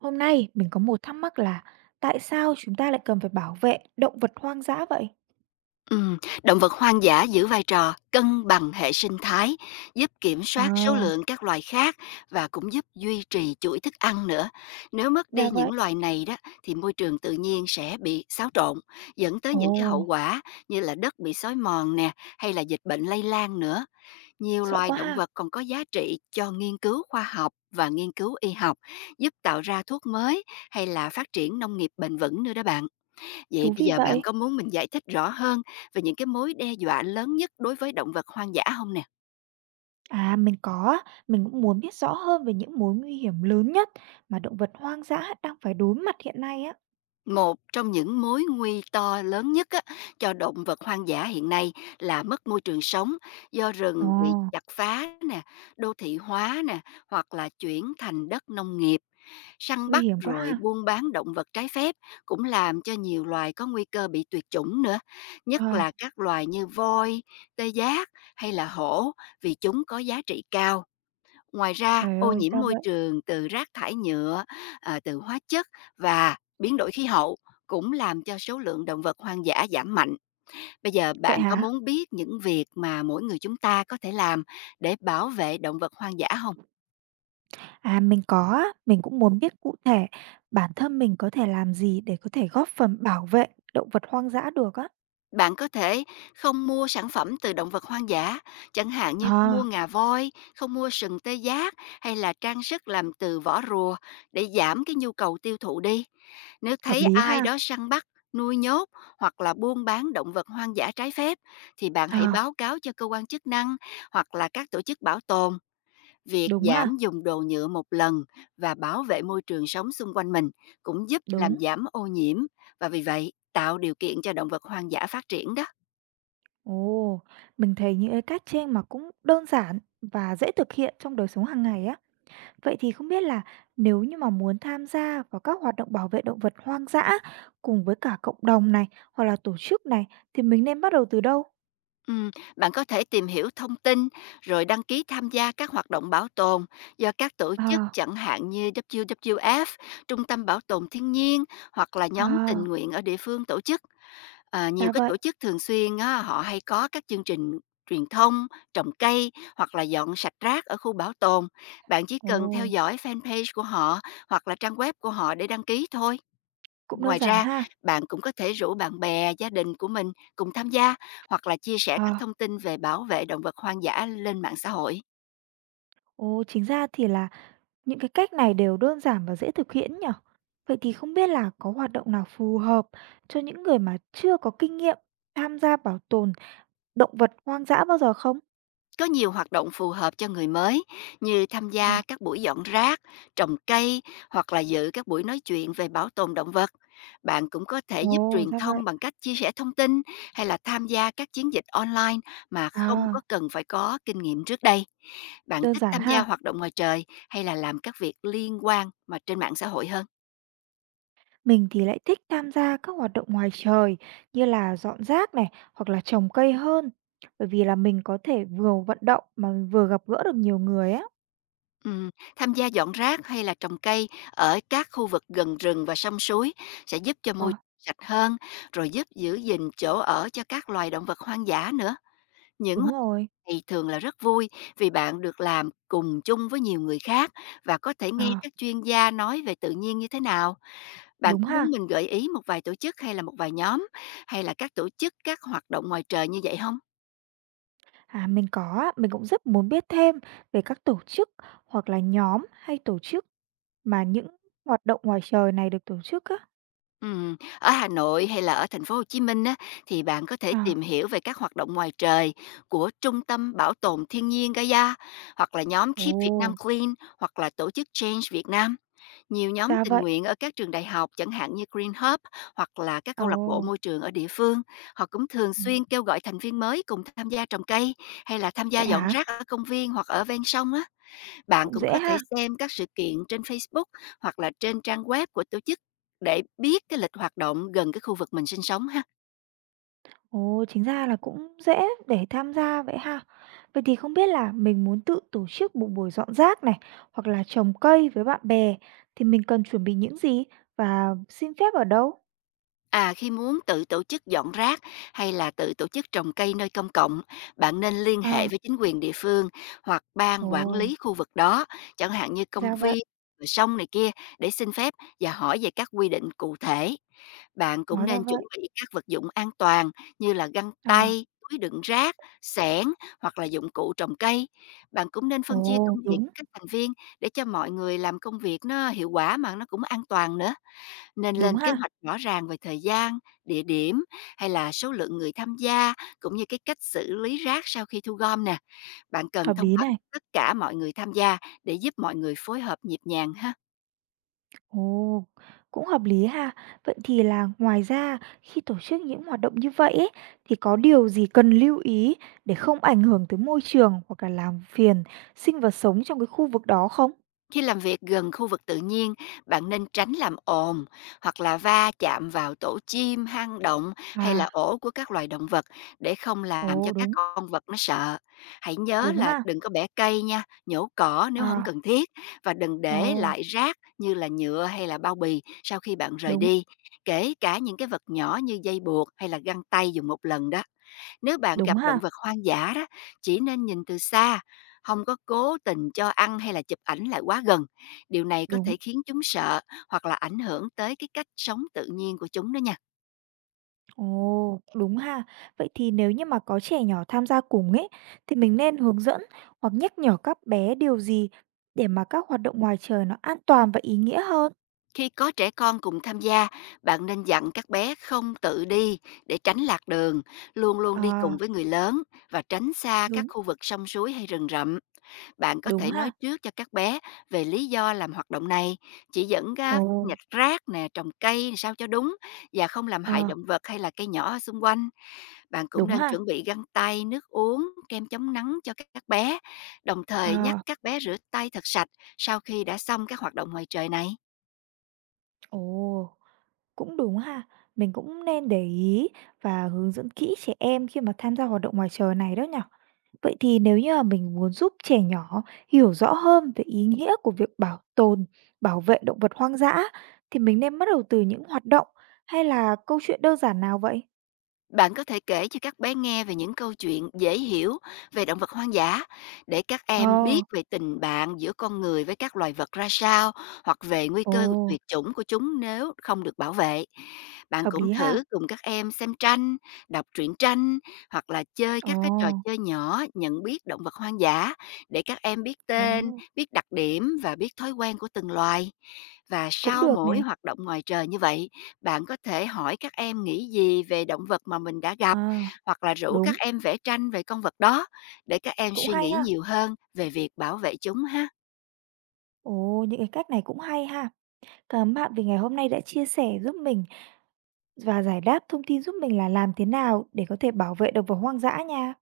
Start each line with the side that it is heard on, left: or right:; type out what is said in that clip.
right: Hôm nay mình có một thắc mắc là tại sao chúng ta lại cần phải bảo vệ động vật hoang dã vậy?
left: Ừm, Động vật hoang dã giữ vai trò cân bằng hệ sinh thái, giúp kiểm soát số
right: À,
left: lượng các loài khác và cũng giúp duy trì chuỗi thức ăn nữa. Nếu mất
right: ra
left: đi
right: vậy.
left: những loài này đó thì môi trường tự nhiên sẽ bị xáo trộn, dẫn tới những cái hậu
right: Ồ,
left: quả như là đất bị xói mòn nè, hay là dịch bệnh lây lan nữa. Nhiều
right: sợ
left: loài
right: quá
left: động
right: ha.
left: vật còn có giá trị cho nghiên cứu khoa học và nghiên cứu y học, giúp tạo ra thuốc mới hay là phát triển nông nghiệp bền vững nữa đó bạn. Vậy
right: Thú
left: bây
right: vị
left: giờ bạn
right: vậy.
left: có muốn mình giải thích rõ hơn về những cái mối đe dọa lớn nhất đối với động vật hoang dã không nè?
right: À, mình có, á, mình cũng muốn biết rõ hơn về những mối nguy hiểm lớn nhất mà động vật hoang dã đang phải đối mặt hiện nay á.
left: Một trong những mối nguy to lớn nhất á, cho động vật hoang dã hiện nay là mất môi trường sống do
right: Ồ,
left: rừng bị chặt phá nè, đô thị hóa nè, hoặc là chuyển thành đất nông nghiệp. Săn
right: nguy
left: bắt
right: hiểm quá
left: rồi
right: ha.
left: buôn bán động vật trái phép cũng làm cho nhiều loài có nguy cơ bị tuyệt chủng nữa, nhất
right: À,
left: là các loài như voi, tê giác hay là hổ vì chúng có giá trị cao. Ngoài ra,
right: trời
left: ô
right: ơi,
left: nhiễm
right: ra
left: môi
right: vậy.
left: trường từ rác thải nhựa, từ hóa chất và biến đổi khí hậu cũng làm cho số lượng động vật hoang dã giảm mạnh. Bây giờ
right: Vậy
left: bạn có
right: hả?
left: muốn biết những việc mà mỗi người chúng ta có thể làm để bảo vệ động vật hoang dã không?
right: À, mình có, á, mình cũng muốn biết cụ thể bản thân mình có thể làm gì để có thể góp phần bảo vệ động vật hoang dã được á.
left: Bạn có thể không mua sản phẩm từ động vật hoang dã, chẳng hạn như không mua
right: À,
left: ngà voi, không mua sừng tê giác hay là trang sức làm từ vỏ rùa để giảm cái nhu cầu tiêu thụ đi. Nếu
right: hợp
left: thấy
right: lý
left: ai
right: ha.
left: đó săn bắt, nuôi nhốt hoặc là buôn bán động vật hoang dã trái phép thì bạn hãy
right: À,
left: báo cáo cho cơ quan chức năng hoặc là các tổ chức bảo tồn. Việc
right: đúng ha,
left: giảm dùng đồ nhựa một lần và bảo vệ môi trường sống xung quanh mình cũng giúp
right: đúng.
left: làm giảm ô nhiễm và vì vậy tạo điều kiện cho động vật hoang dã phát triển đó.
right: Ồ, mình thấy những cái cách trên mà cũng đơn giản và dễ thực hiện trong đời sống hàng ngày á. Vậy thì không biết là nếu như mà muốn tham gia vào các hoạt động bảo vệ động vật hoang dã cùng với cả cộng đồng này hoặc là tổ chức này thì mình nên bắt đầu từ đâu?
left: Ừm, Bạn có thể tìm hiểu thông tin rồi đăng ký tham gia các hoạt động bảo tồn do các tổ chức
right: À,
left: chẳng hạn như WWF, Trung tâm Bảo tồn Thiên nhiên hoặc là nhóm tình
right: à,
left: nguyện ở địa phương tổ chức. À, nhiều
right: ra
left: cái
right: vậy.
left: tổ chức thường xuyên á, họ hay có các chương trình truyền thông, trồng cây hoặc là dọn sạch rác ở khu bảo tồn. Bạn chỉ
right: Ồ,
left: cần theo dõi fanpage của họ hoặc là trang web của họ để đăng ký thôi.
right: cũng đơn
left: Ngoài
right: giản
left: ra,
right: ha.
left: bạn cũng có thể rủ bạn bè, gia đình của mình cùng tham gia hoặc là chia sẻ các
right: À,
left: thông tin về bảo vệ động vật hoang dã lên mạng xã hội.
right: ồ, chính ra thì là những cái cách này đều đơn giản và dễ thực hiện nhỉ? Vậy thì không biết là có hoạt động nào phù hợp cho những người mà chưa có kinh nghiệm tham gia bảo tồn động vật hoang dã bao giờ không?
left: Có nhiều hoạt động phù hợp cho người mới như tham gia
right: À,
left: các buổi dọn rác, trồng cây hoặc là dự các buổi nói chuyện về bảo tồn động vật. Bạn cũng có thể giúp
right: ồ,
left: truyền
right: ra vậy.
left: thông bằng cách chia sẻ thông tin hay là tham gia các chiến dịch online mà không có
right: Wow,
left: cần phải có kinh nghiệm trước đây. Bạn
right: đơn
left: thích
right: giản
left: tham gia
right: ha.
left: hoạt động ngoài trời hay là làm các việc liên quan mà trên mạng xã hội hơn?
right: Mình thì lại thích tham gia các hoạt động ngoài trời như là dọn rác này hoặc là trồng cây hơn. Bởi vì là mình có thể vừa vận động mà vừa gặp gỡ được nhiều người á.
left: Ừm, Tham gia dọn rác hay là trồng cây ở các khu vực gần rừng và sông suối sẽ giúp cho môi
right: À,
left: trường sạch hơn, rồi giúp giữ gìn chỗ ở cho các loài động vật hoang dã nữa. Những
right: đúng
left: hoạt
right: rồi.
left: động này thường là rất vui vì bạn được làm cùng chung với nhiều người khác và có thể nghe
right: À,
left: các chuyên gia nói về tự nhiên như thế nào. Bạn
right: đúng
left: có muốn
right: ha.
left: mình gợi ý một vài tổ chức hay là một vài nhóm hay là các tổ chức các hoạt động ngoài trời như vậy không?
right: À, mình có á, mình cũng rất muốn biết thêm về các tổ chức hoặc là nhóm hay tổ chức mà những hoạt động ngoài trời này được tổ chức á.
left: Ở Hà Nội hay là ở thành phố Hồ Chí Minh á, thì bạn có thể
right: À,
left: tìm hiểu về các hoạt động ngoài trời của Trung tâm Bảo tồn Thiên nhiên Gaia, hoặc là nhóm Keep Việt Nam
right: ồ,
left: Clean, hoặc là tổ chức Change Việt Nam. Nhiều nhóm
right: ra
left: tình
right: vậy.
left: nguyện ở các trường đại học, chẳng hạn như Green Hub, hoặc là các
right: Ồ,
left: câu lạc bộ môi trường ở địa phương. Họ cũng thường
right: ừ,
left: xuyên kêu gọi thành viên mới cùng tham gia trồng cây, hay là tham gia
right: vậy
left: dọn
right: hả?
left: rác ở công viên hoặc ở ven sông á. Bạn
right: Cũng
left: cũng
right: dễ
left: có thể
right: ha.
left: xem các sự kiện trên Facebook hoặc là trên trang web của tổ chức để biết cái lịch hoạt động gần cái khu vực mình sinh sống ha.
right: Ồ, chính ra là cũng dễ để tham gia vậy ha. Vậy thì không biết là mình muốn tự tổ chức một buổi dọn rác này hoặc là trồng cây với bạn bè thì mình cần chuẩn bị những gì và xin phép ở đâu?
left: À, khi muốn tự tổ chức dọn rác hay là tự tổ chức trồng cây nơi công cộng, bạn nên liên
right: À,
left: hệ với chính quyền địa phương hoặc
right: ồ,
left: ban quản lý khu vực đó, chẳng hạn như công
right: ra vậy.
left: viên, rồi sông này kia để xin phép và hỏi về các quy định cụ thể. Bạn cũng
right: Hóa ra
left: nên chuẩn
right: vậy.
left: bị các vật dụng an toàn như là găng
right: À,
left: tay, túi đựng rác, xẻng hoặc là dụng cụ trồng cây. Bạn cũng nên phân chia
right: ồ,
left: công việc
right: đúng.
left: cho các thành viên để cho mọi người làm công việc nó hiệu quả mà nó cũng an toàn nữa, nên
right: Đúng
left: lên kế
right: ha,
left: hoạch rõ ràng về thời gian, địa điểm hay là số lượng người tham gia, cũng như cái cách xử lý rác sau khi thu gom nè. Bạn cần
right: hợp
left: thông
right: lý
left: báo
right: này.
left: cho tất cả mọi người tham gia để giúp mọi người phối hợp nhịp nhàng ha.
right: Ồ, cũng hợp lý ha. Vậy thì là ngoài ra khi tổ chức những hoạt động như vậy ấy, thì có điều gì cần lưu ý để không ảnh hưởng tới môi trường hoặc là làm phiền sinh vật sống trong cái khu vực đó không?
left: Khi làm việc gần khu vực tự nhiên, bạn nên tránh làm ồn hoặc là va chạm vào tổ chim, hang động hay là
right: À,
left: ổ của các loài động vật để không làm
right: ồ
left: cho các
right: đúng,
left: con vật nó sợ. Hãy nhớ
right: đúng
left: là
right: ha.
left: đừng có bẻ cây nha, nhổ cỏ nếu không
right: À,
left: cần thiết và đừng
right: ồ,
left: để lại rác như là nhựa hay là bao bì sau khi bạn rời
right: đúng,
left: đi, kể cả những cái vật nhỏ như dây buộc hay là găng tay dùng một lần đó. Nếu bạn
right: đúng
left: gặp
right: ha,
left: động vật hoang dã đó, chỉ nên nhìn từ xa, không có cố tình cho ăn hay là chụp ảnh lại quá gần. Điều này có
right: đúng.
left: thể khiến chúng sợ hoặc là ảnh hưởng tới cái cách sống tự nhiên của chúng đó nha.
right: Ồ, đúng ha. Vậy thì nếu như mà có trẻ nhỏ tham gia cùng ấy, thì mình nên hướng dẫn hoặc nhắc nhở các bé điều gì để mà các hoạt động ngoài trời nó an toàn và ý nghĩa hơn?
left: Khi có trẻ con cùng tham gia, bạn nên dặn các bé không tự đi để tránh lạc đường, luôn luôn đi cùng
right: À,
left: với người lớn và tránh xa các
right: đúng,
left: khu vực sông suối hay rừng rậm. Bạn có
right: đúng
left: thể nói
right: ha.
left: trước cho các bé về lý do làm hoạt động này, chỉ dẫn
right: Ồ,
left: các nhặt rác nè, trồng cây sao cho đúng và không làm hại
right: ờ,
left: động vật hay là cây nhỏ ở xung quanh. Bạn cũng
right: đúng
left: nên
right: ha.
left: chuẩn bị găng tay, nước uống, kem chống nắng cho các bé, đồng thời nhắc
right: À,
left: các bé rửa tay thật sạch sau khi đã xong các hoạt động ngoài trời này.
right: ồ, cũng đúng ha. Mình cũng nên để ý và hướng dẫn kỹ trẻ em khi mà tham gia hoạt động ngoài trời này đó nhở. Vậy thì nếu như mà mình muốn giúp trẻ nhỏ hiểu rõ hơn về ý nghĩa của việc bảo tồn, bảo vệ động vật hoang dã thì mình nên bắt đầu từ những hoạt động hay là câu chuyện đơn giản nào vậy?
left: Bạn có thể kể cho các bé nghe về những câu chuyện dễ hiểu về động vật hoang dã để các em
right: Ờ,
left: biết về tình bạn giữa con người với các loài vật ra sao hoặc về nguy
right: ồ,
left: cơ tuyệt chủng của chúng nếu không được bảo vệ. Bạn
right: hợp
left: cũng
right: lý ha.
left: thử cùng các em xem tranh, đọc truyện tranh hoặc là chơi
right: Ồ,
left: các cái trò chơi nhỏ nhận biết động vật hoang dã để các em biết
right: ồ,
left: tên, biết đặc điểm và biết thói quen của từng loài. Và
right: cũng
left: sau
right: được
left: mỗi
right: này.
left: hoạt động ngoài trời như vậy, bạn có thể hỏi các em nghĩ gì về động vật mà mình đã gặp,
right: À,
left: hoặc là rủ các
right: đúng,
left: em vẽ tranh về con vật đó để các em
right: cũng
left: suy
right: hay
left: nghĩ
right: ha.
left: nhiều hơn về việc bảo vệ chúng ha.
right: Ồ, những cái cách này cũng hay ha. Cảm ơn bạn vì ngày hôm nay đã chia sẻ giúp mình và giải đáp thông tin giúp mình là làm thế nào để có thể bảo vệ động vật hoang dã nha.